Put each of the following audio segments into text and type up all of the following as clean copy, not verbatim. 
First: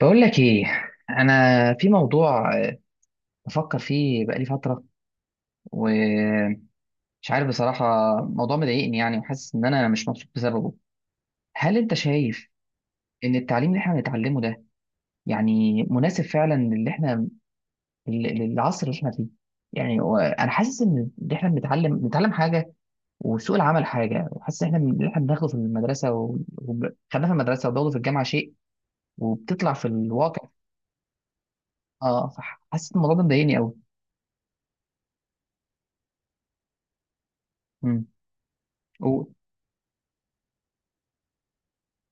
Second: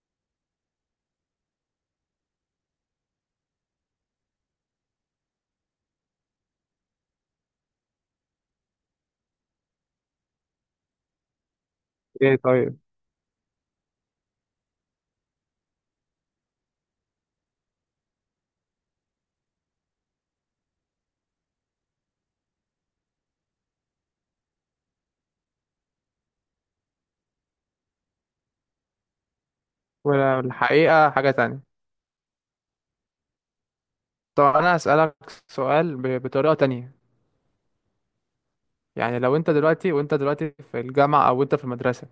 بقول لك ايه. انا في موضوع بفكر فيه بقالي فتره ومش عارف بصراحه. موضوع مضايقني يعني وحاسس ان انا مش مبسوط بسببه. هل انت ايه، شايف طيب. ان التعليم اللي احنا بنتعلمه ده يعني مناسب فعلا للي احنا للعصر اللي احنا فيه؟ يعني هو انا حاسس ان اللي احنا بنتعلم حاجه وسوق العمل حاجه، وحاسس ان احنا اللي احنا بناخده في المدرسه وخدناه في المدرسه وبناخده في الجامعه شيء وبتطلع في الواقع. والحقيقة حاجة تانية. اه، فحاسس إن الموضوع ده مضايقني طب انا هسألك سؤال بطريقة تانية. قوي. يعني لو انت دلوقتي وانت دلوقتي في الجامعة او انت في المدرسة،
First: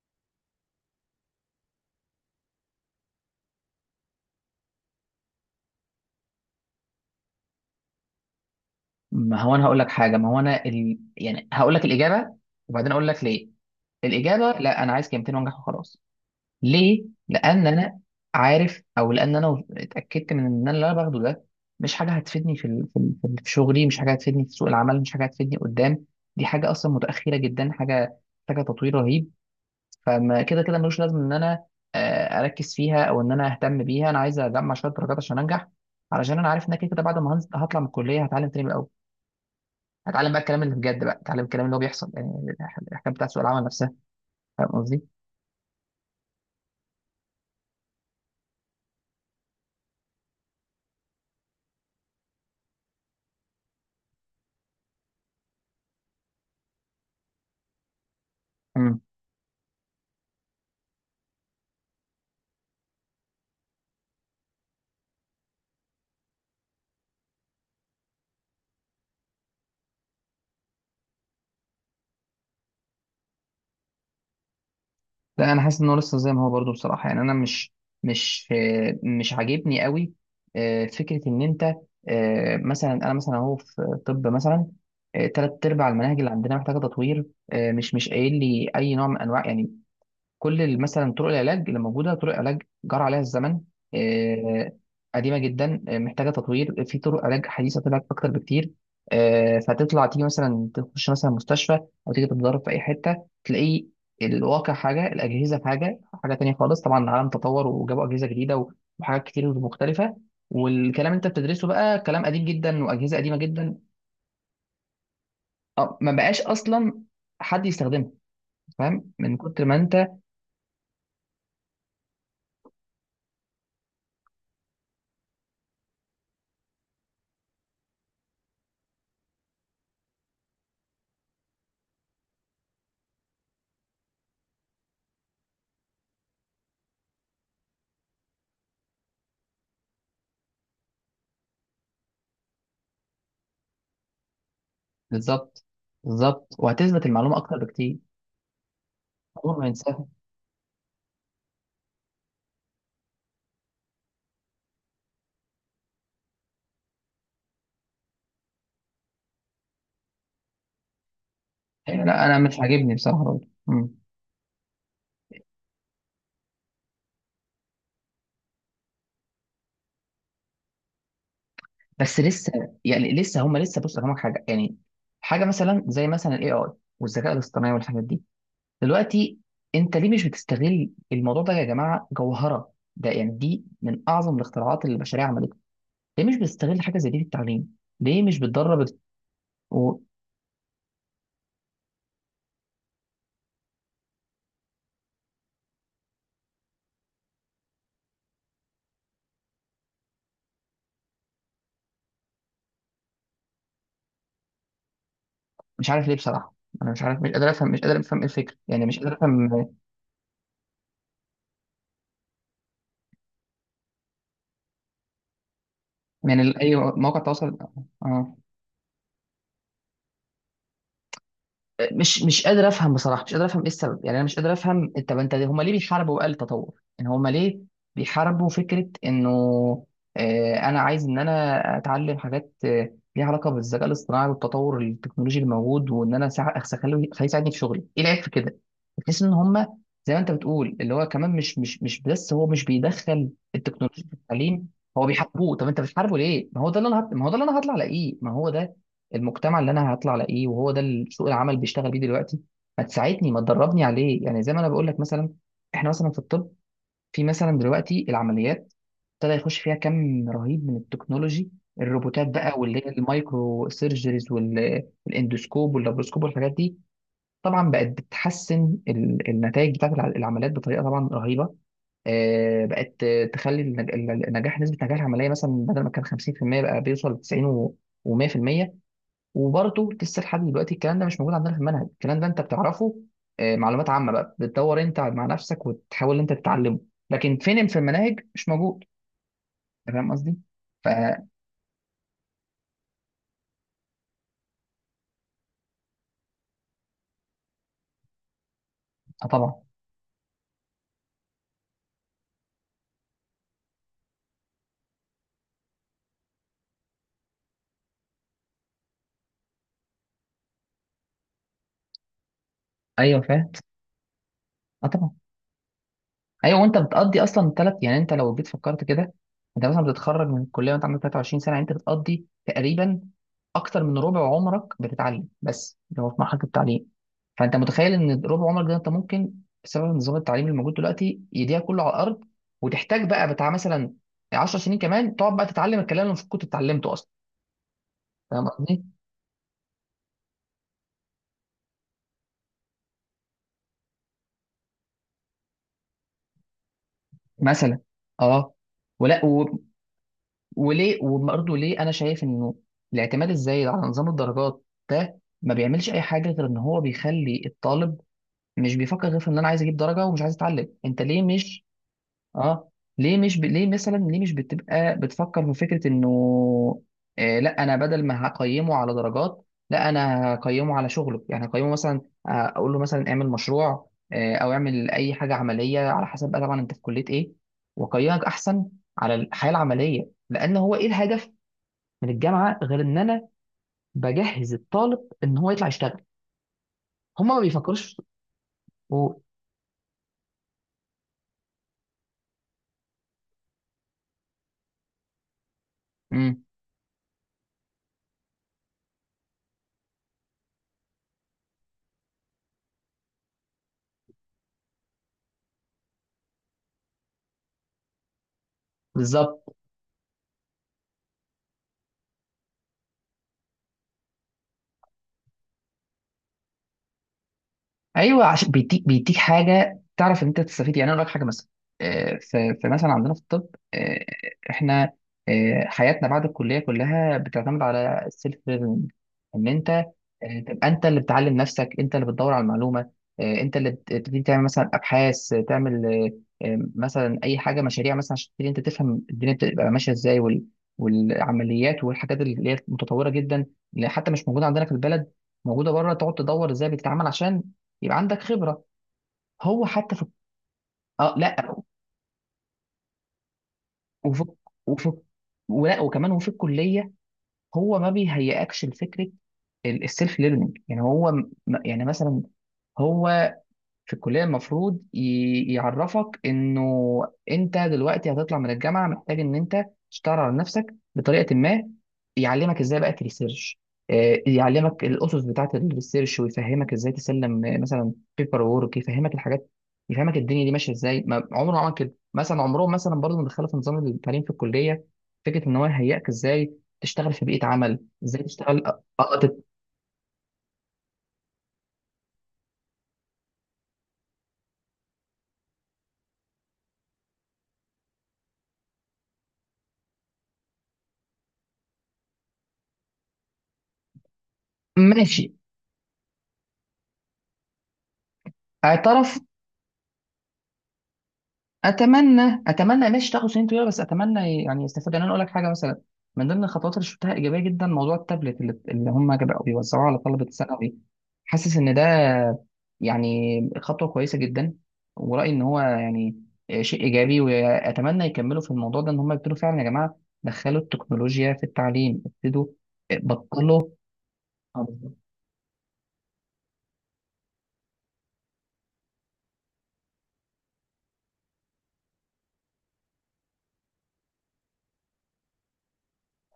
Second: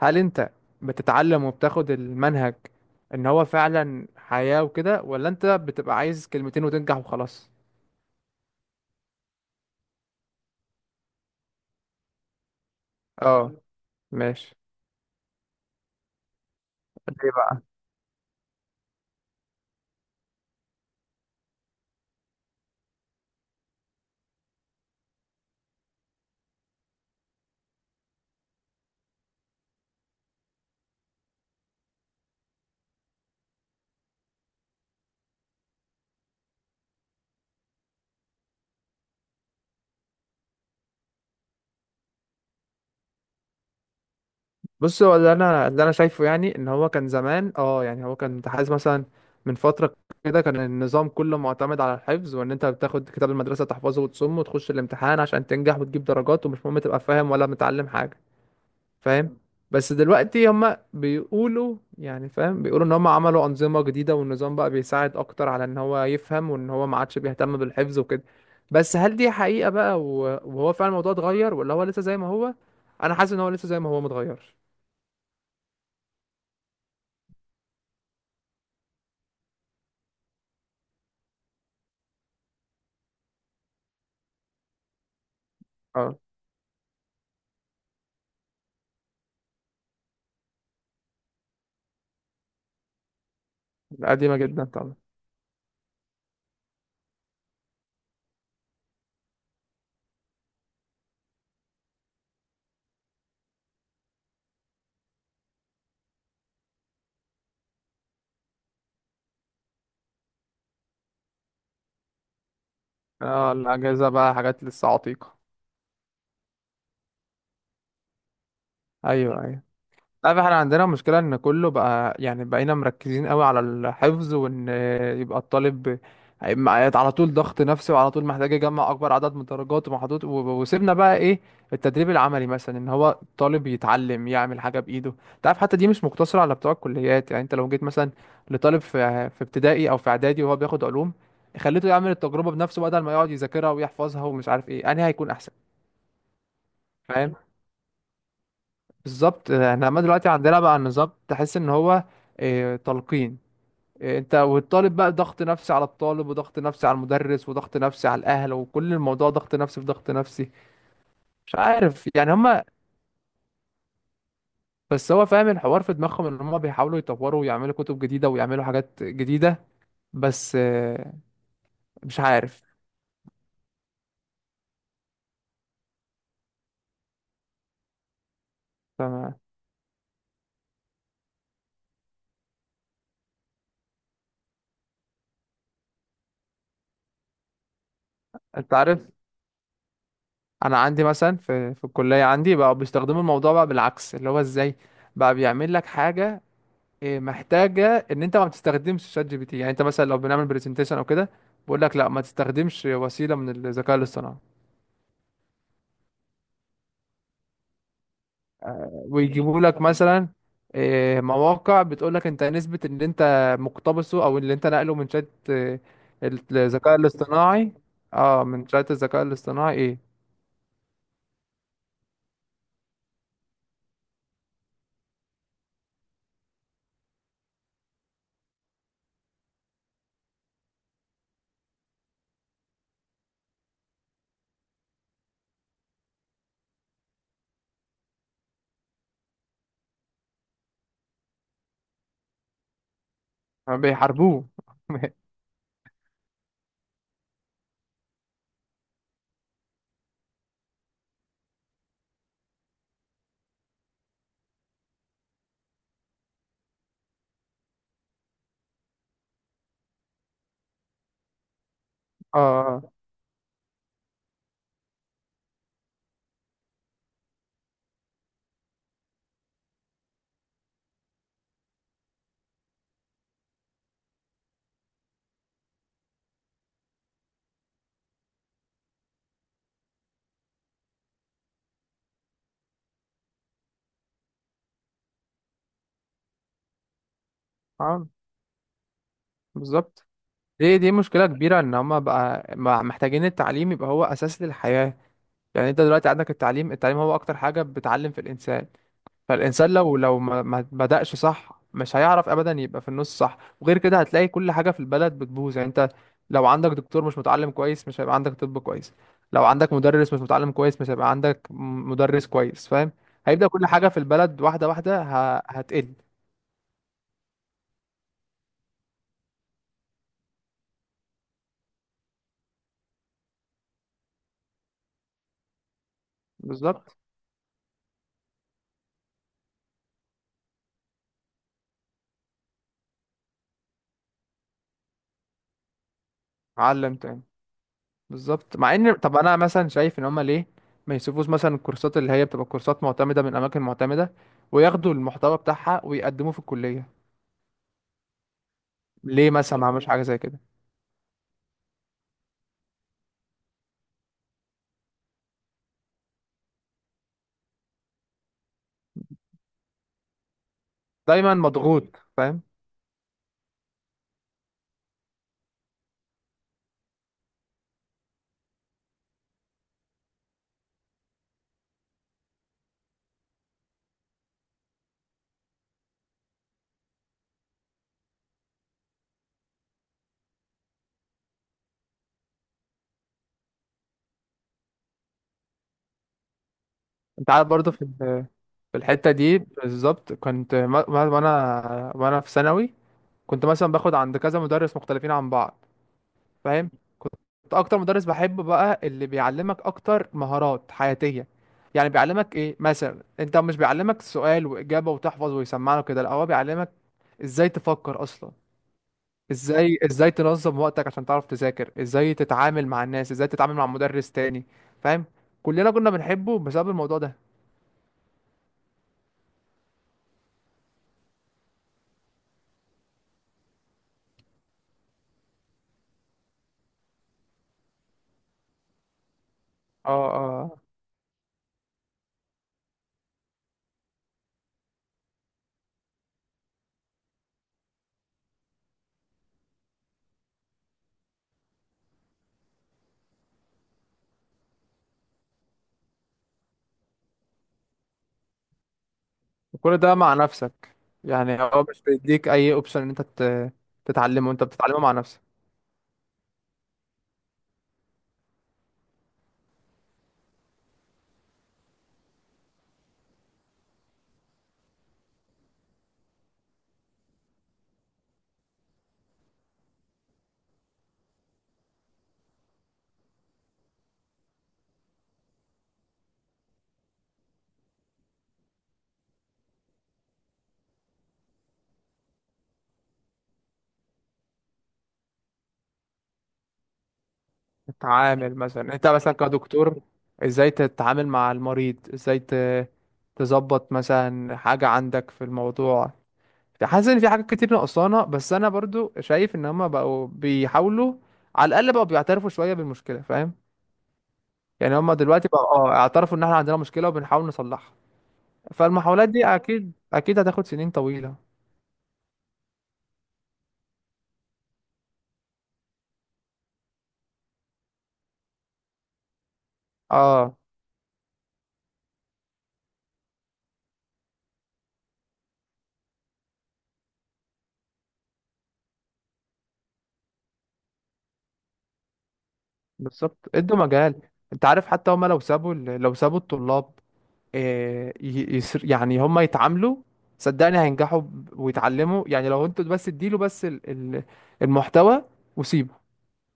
هل انت بتتعلم وبتاخد المنهج ان هو فعلا حياة وكده، ولا انت بتبقى عايز كلمتين وتنجح وخلاص؟ ما هو انا هقول لك حاجه، ما هو انا يعني هقول لك الاجابه وبعدين اقول لك ليه. اه، الاجابه ماشي. لا، انا عايز كلمتين وانجح وخلاص. ليه؟ ليه بقى؟ لان انا عارف، او لان انا اتاكدت من ان انا اللي انا باخده ده مش حاجه هتفيدني في شغلي، مش حاجه هتفيدني في سوق العمل، مش حاجه هتفيدني قدام. دي حاجه اصلا متاخره جدا، حاجه محتاجه تطوير رهيب. فما كده كده ملوش لازم ان انا اركز فيها او ان انا اهتم بيها. انا عايز اجمع شويه درجات عشان انجح، علشان انا عارف ان أنا كده كده بعد ما هطلع من الكليه هتعلم تاني من الأول. هتعلم بقى الكلام اللي بجد، بقى اتعلم الكلام اللي هو بيحصل، يعني الحكايه بتاعت سوق العمل نفسها. فاهم قصدي؟ بص، هو اللي انا شايفه يعني، ان هو كان زمان، اه يعني، هو كان متحيز مثلا من فتره كده. كان النظام كله معتمد على الحفظ، وان انت بتاخد كتاب المدرسه تحفظه وتصمه وتخش الامتحان عشان تنجح وتجيب درجات، ومش مهم تبقى فاهم ولا متعلم حاجه، امم فاهم؟ بس دلوقتي هما بيقولوا، يعني فاهم، بيقولوا ان هما عملوا انظمه جديده، والنظام بقى بيساعد اكتر على ان هو يفهم، وان هو ما عادش بيهتم بالحفظ وكده. بس هل دي حقيقه بقى وهو فعلا الموضوع اتغير، ولا هو لسه زي ما هو؟ انا حاسس ان هو لسه زي ما هو، متغيرش. لا، انا حاسس انه لسه زي ما هو برضه، بصراحه. يعني انا مش مش عاجبني قوي. فكره ان انت مثلا، انا مثلا اهو في طب مثلا ثلاث ارباع المناهج اللي عندنا محتاجه تطوير. مش قايل لي اي نوع من انواع يعني مثلا طرق العلاج اللي موجوده، طرق علاج جرى عليها الزمن. قديمة جدا آه، طبعا. قديمه جدا، محتاجه تطوير، في طرق علاج حديثه طلعت اكتر بكتير. فتطلع تيجي مثلا تخش مثلا مستشفى او تيجي تتدرب في اي حته، تلاقي الواقع حاجه، الاجهزه حاجه، حاجه تانية خالص. طبعا العالم تطور وجابوا اجهزه جديده وحاجات كتير مختلفه، والكلام اللي انت بتدرسه بقى كلام قديم جدا واجهزه قديمه اه، جدا. الأجهزة بقى حاجات لسه عتيقة. ما بقاش اصلا حد يستخدمها، فاهم، من أيوه، أيوه، كتر ما انت. عارف، احنا عندنا مشكلة إن كله بقى يعني بقينا مركزين قوي على الحفظ، وإن يبقى الطالب هيبقى على طول ضغط نفسي، وعلى طول محتاج يجمع أكبر عدد من الدرجات ومحطوط، وسيبنا بقى إيه؟ التدريب العملي مثلا، إن هو الطالب يتعلم يعمل حاجة بإيده. أنت عارف، حتى دي مش مقتصرة على بتوع الكليات. يعني أنت لو جيت مثلا لطالب في ابتدائي أو في إعدادي وهو بياخد علوم، خليته يعمل التجربة بنفسه بدل ما يقعد يذاكرها ويحفظها، ومش عارف إيه أنهي هيكون أحسن، بالظبط، بالظبط، وهتثبت المعلومة فاهم؟ أكتر بكتير. بالظبط. عمره ما احنا عمال ينساها. دلوقتي عندنا بقى النظام تحس ان هو آه، تلقين. انت والطالب بقى ضغط نفسي على الطالب وضغط نفسي على المدرس وضغط نفسي على الاهل، وكل الموضوع ضغط نفسي في ضغط نفسي. مش أيوة، عارف لا يعني أنا مش هما. عاجبني بصراحة برضه. مم. بس هو فاهم، الحوار في دماغهم ان هما بيحاولوا يطوروا ويعملوا كتب جديدة ويعملوا حاجات جديدة، بس آه، مش بس لسه، عارف. يعني لسه هم لسه، بص أفهمك حاجة. يعني حاجة مثلا زي مثلا ال AI والذكاء الاصطناعي والحاجات دي فما دلوقتي، أنت ليه مش بتستغل الموضوع ده يا جماعة؟ جوهرة ده، يعني دي من أعظم الاختراعات اللي البشرية عملتها. ليه مش بتستغل حاجة زي دي في التعليم؟ ليه مش انت بتدرب عارف، ومش انا عندي مثلا في الكلية عندي بقى بيستخدموا الموضوع بقى بالعكس، اللي هو ازاي بقى بيعمل لك حاجة. إيه، محتاجه ان انت ما بتستخدمش شات جي بي تي، يعني انت مثلا لو بنعمل برزنتيشن او كده، بقول لك لا، ما تستخدمش وسيله من الذكاء الاصطناعي، عارف ليه بصراحة. أنا مش عارف، مش قادر أفهم، إيه الفكرة؟ يعني مش قادر أفهم. ويجيبوا لك مثلا إيه، مواقع بتقول لك انت نسبه اللي انت مقتبسه او اللي انت نقله من شات إيه، أي الذكاء مواقع تواصل. الاصطناعي. آه. اه، من شات الذكاء الاصطناعي ايه. مش قادر افهم بصراحه، مش قادر افهم ايه السبب يعني. انا مش قادر افهم، طب انت، هما ليه بيحاربوا بقى التطور؟ يعني هما ليه بيحاربوا فكره انه انا عايز ان انا اتعلم حاجات ليها علاقه بالذكاء الاصطناعي والتطور التكنولوجي الموجود، وان انا سع- أخس- اخليه أخليه يساعدني في شغلي؟ ايه العيب في كده؟ بحيث ان هما زي ما انت بتقول، اللي هو كمان مش بس هو مش بيدخل التكنولوجيا في بيحاربوه. التعليم، هو بيحاربوه. طب انت بتحاربه ليه؟ ما هو ده اللي انا ما هو ده اللي انا هطلع الاقيه، ما هو ده المجتمع اللي انا هطلع الاقيه، وهو ده اللي سوق العمل بيشتغل بيه دلوقتي. ما تساعدني، ما تدربني عليه. يعني زي ما انا بقول لك، مثلا احنا مثلا في الطب، في مثلا دلوقتي العمليات ابتدى يخش فيها كم رهيب من التكنولوجي، الروبوتات بقى، واللي اه، هي المايكرو سيرجريز والاندوسكوب واللابروسكوب والحاجات دي. طبعا بقت بتحسن النتائج بتاعت العمليات بطريقه طبعا رهيبه. بقت تخلي النجاح، نسبه نجاح العمليه مثلا بدل ما كان 50% بقى بيوصل ل 90 و100%. وبرضه لسه لحد دلوقتي الكلام ده مش موجود عندنا في المنهج. الكلام ده انت بتعرفه معلومات عامه بقى، بتدور انت مع نفسك وتحاول انت تتعلمه، لكن فين في اه، المناهج؟ مش موجود. أنت بالظبط. فاهم قصدي؟ دي دي مشكله اه كبيره، ان هم بقى محتاجين التعليم يبقى هو اساس للحياه. يعني انت دلوقتي عندك التعليم، التعليم هو اكتر حاجة بتعلم في الانسان. طبعا. فالانسان لو ما بدأش صح، مش هيعرف ابدا يبقى في النص صح، وغير كده هتلاقي كل حاجة في البلد بتبوظ. يعني انت لو عندك دكتور مش متعلم كويس، مش هيبقى عندك طب كويس. لو عندك مدرس مش متعلم كويس، مش هيبقى عندك مدرس كويس، فاهم؟ ايوه هيبدأ فاهم. كل حاجة في البلد واحدة اه واحدة طبعا. هتقل. ايوه، وانت بتقضي اصلا ثلاث، يعني انت لو جيت فكرت كده انت مثلا بتتخرج من الكليه وانت عندك 23 سنه، يعني انت بتقضي تقريبا اكتر من ربع عمرك بتتعلم بس، اللي هو في مرحله التعليم. بالظبط. فانت متخيل ان ربع عمرك ده انت ممكن بسبب نظام التعليم الموجود دلوقتي يضيع كله على الارض، وتحتاج بقى بتاع مثلا 10 سنين كمان تقعد بقى تتعلم الكلام اللي المفروض كنت اتعلمته علم اصلا. تاني. فاهم بالظبط. مع قصدي؟ ان، طب انا مثلا شايف ان هما ليه ما يشوفوش مثلا الكورسات اللي هي بتبقى كورسات معتمده من اماكن معتمده، وياخدوا المحتوى بتاعها ويقدموه في الكليه؟ مثلا، اه. ولا ليه مثلا ما عملوش حاجه زي كده؟ وليه، وبرضه ليه انا شايف انه الاعتماد الزايد على نظام الدرجات ده ما بيعملش اي حاجه غير ان هو بيخلي الطالب مش بيفكر غير في ان انا عايز اجيب درجه ومش عايز اتعلم. انت ليه دايما مش، مضغوط، فاهم. اه، ليه مش ليه مثلا ليه مش بتبقى بتفكر في فكره انه آه، لا انا بدل ما هقيمه على درجات، لا انا هقيمه على شغله. يعني هقيمه مثلا اقول له مثلا اعمل مشروع آه، او اعمل اي حاجه عمليه على حسب بقى طبعا انت في كليه ايه، واقيمك احسن على الحياه العمليه. لان هو ايه الهدف من الجامعه غير ان انا بجهز الطالب ان هو يطلع يشتغل؟ هم انت ما عارف، برضه في بيفكروش في الحته و- دي بالظبط، كنت وانا في ثانوي، كنت مثلا باخد عند كذا مدرس مختلفين عن بعض، مم، فاهم؟ اكتر مدرس بحبه بقى اللي بيعلمك اكتر مهارات حياتيه. يعني بيعلمك ايه مثلا، انت مش بيعلمك سؤال واجابه وتحفظ ويسمعنا كده، لا، هو بيعلمك ازاي تفكر اصلا، بالظبط. ازاي تنظم وقتك عشان تعرف تذاكر، ازاي تتعامل مع الناس، ازاي تتعامل مع مدرس تاني، فاهم؟ كلنا كنا بنحبه بسبب الموضوع ده. ايوه، عشان بيديك، بيديك حاجه تعرف ان انت تستفيد. يعني انا اقول لك حاجه مثلا في مثلا عندنا في الطب، آه، احنا حياتنا بعد الكليه كلها بتعتمد على السيلف ليرنينج. ان انت اه، اه. تبقى انت اللي بتعلم نفسك، انت اللي بتدور على المعلومه، انت اللي بتبتدي تعمل مثلا ابحاث، تعمل مثلا اي حاجه، مشاريع مثلا، عشان تبتدي انت تفهم الدنيا بتبقى ماشيه ازاي، والعمليات والحاجات اللي هي متطوره جدا، اللي حتى مش موجوده عندنا في البلد، موجوده بره. تقعد تدور ازاي بتتعامل عشان يبقى عندك خبره. هو وكل ده حتى في، مع نفسك، اه يعني لا. هو مش بيديك اي اوبشن ان انت وفي تتعلمه، انت بتتعلمه وفي مع نفسك. ولا وكمان وفي الكليه هو ما بيهيئكش لفكره السيلف ليرنينج. يعني هو م-، يعني مثلا هو في الكلية المفروض يعرفك انه انت دلوقتي هتطلع من الجامعة محتاج ان انت تشتغل على نفسك بطريقة ما. يعلمك ازاي بقى تريسيرش، يعلمك الاسس بتاعة الريسيرش، ويفهمك ازاي تسلم مثلا بيبر وورك، يفهمك الحاجات، يفهمك الدنيا دي ماشية ازاي. ما عمره ما عمل كده، مثلا عمرهم مثلا برضه ما دخلوا في نظام التعليم في الكلية فكرة ان هو يهيئك ازاي تشتغل في بيئة عمل، ازاي تتعامل تشتغل مثلا، انت مثلا كدكتور، ازاي تتعامل مع المريض، ازاي تظبط مثلا حاجة عندك في الموضوع. حاسس ان في حاجات كتير نقصانة، بس انا برضو شايف ان هما بقوا بيحاولوا، على الاقل بقوا بيعترفوا شوية بالمشكلة، فاهم؟ يعني هما ماشي. دلوقتي بقوا اه اعترفوا ان احنا عندنا مشكلة وبنحاول نصلحها. فالمحاولات اعترف. دي اكيد اكيد هتاخد سنين طويلة. اتمنى، اتمنى، ماشي تاخد سنين طويله، بس اتمنى يعني يستفاد. يعني انا اقول لك حاجه مثلا، من ضمن الخطوات اللي شفتها ايجابيه جدا موضوع التابلت اللي هم بقوا بيوزعوه على طلبه اه، الثانوي. حاسس ان ده يعني خطوه كويسه جدا، ورايي ان هو يعني شيء ايجابي، واتمنى يكملوا في الموضوع ده. ان هم يبتدوا فعلا يا جماعه دخلوا التكنولوجيا في التعليم، ابتدوا، بالظبط. ادوا بطلوا مجال. انت عارف، آه، حتى هما لو سابوا لو سابوا الطلاب آه، يسر يعني هم يتعاملوا، صدقني هينجحوا ويتعلموا. يعني لو انتوا بس اديله بس المحتوى وسيبه،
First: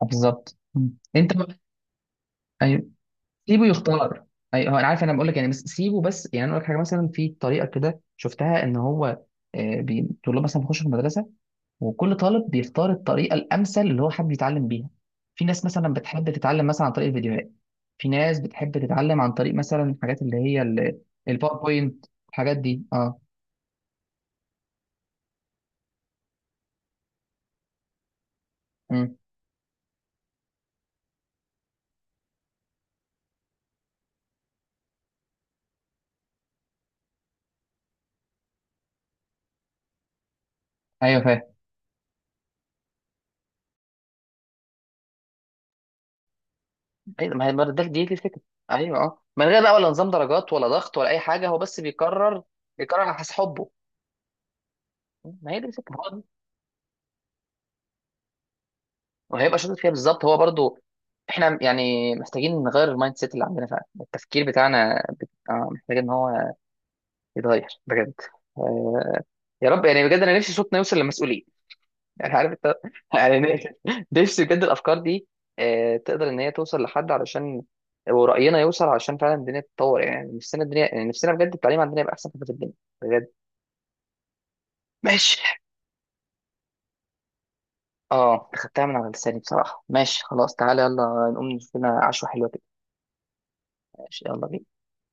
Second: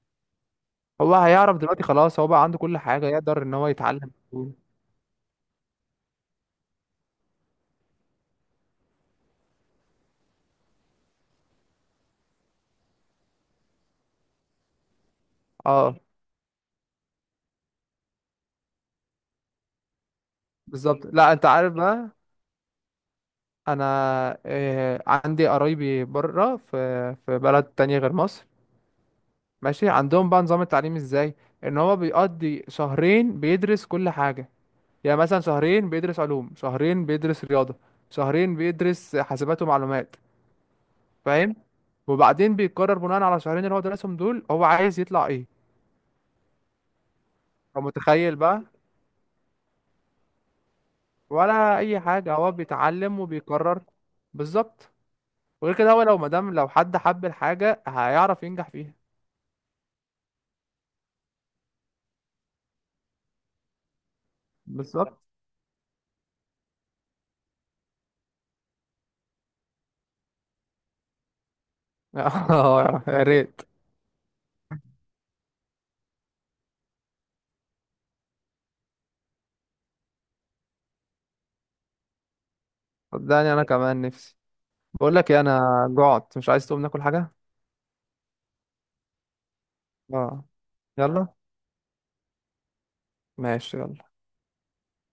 بالظبط. مم. هو انت بقى-. هيعرف دلوقتي خلاص، هو بقى عنده كل أيوة. حاجة يقدر ان سيبه هو يتعلم. يختار. اي هو انا عارف، انا بقول لك يعني، بس سيبه بس. يعني انا اقول لك حاجه مثلا في طريقه كده شفتها ان هو الطلاب مثلا بيخشوا في المدرسه، وكل طالب بيختار الطريقه الامثل اللي هو حابب يتعلم بيها. في ناس مثلا اه، بتحب تتعلم مثلا عن طريق الفيديوهات، في ناس بتحب تتعلم عن طريق مثلا الحاجات اللي هي بالظبط. لا انت عارف الباوربوينت، بقى، الحاجات دي. اه. انا آه، عندي قرايبي بره في في بلد تانية غير مصر، امم. ماشي، عندهم بقى نظام التعليم ازاي؟ ان هو بيقضي شهرين بيدرس كل حاجة. يعني مثلا شهرين بيدرس علوم، شهرين بيدرس رياضة، شهرين بيدرس حاسبات ومعلومات، ايوه فاهم. فاهم؟ وبعدين بيقرر بناء على الشهرين اللي هو درسهم دول هو عايز يطلع ايه. ايوه، ما هي، ما هو ده، دي متخيل الفكره. بقى، ايوه اه، من غير بقى ولا نظام درجات ولا ضغط ولا اي حاجه، هو ولا بس اي حاجة، بيكرر، هو بيكرر على بيتعلم حسب حبه. وبيقرر. بالظبط. ما هي دي وغير كده، هو لو الفكره. مدام لو حد حب الحاجة هيعرف ينجح فيها. وهيبقى شاطر فيها بالظبط. هو برضو احنا يعني محتاجين نغير المايند سيت اللي عندنا فعلا. التفكير بتاعنا بالظبط. آه محتاج ان هو يتغير بجد. آه، يا رب يعني بجد انا نفسي صوتنا يوصل للمسؤولين يعني عارف انت اه، يا يعني ريت. نفسي، نفسي بجد الافكار دي آه تقدر ان هي توصل لحد، علشان ورأينا يوصل، علشان فعلا الدنيا تتطور. يعني نفسنا الدنيا، يعني نفسنا بجد التعليم عندنا يبقى احسن حاجه في الدنيا، بجد. صدقني انا كمان نفسي. بقول لك ايه، ماشي. انا جعت، مش عايز تقوم ناكل حاجة؟ اه، خدتها من على لساني بصراحه. ماشي اه، خلاص، تعالى يلا يلا. نقوم نشوف لنا عشوه حلوه كده. ماشي، يلا. ماشي يلا بينا.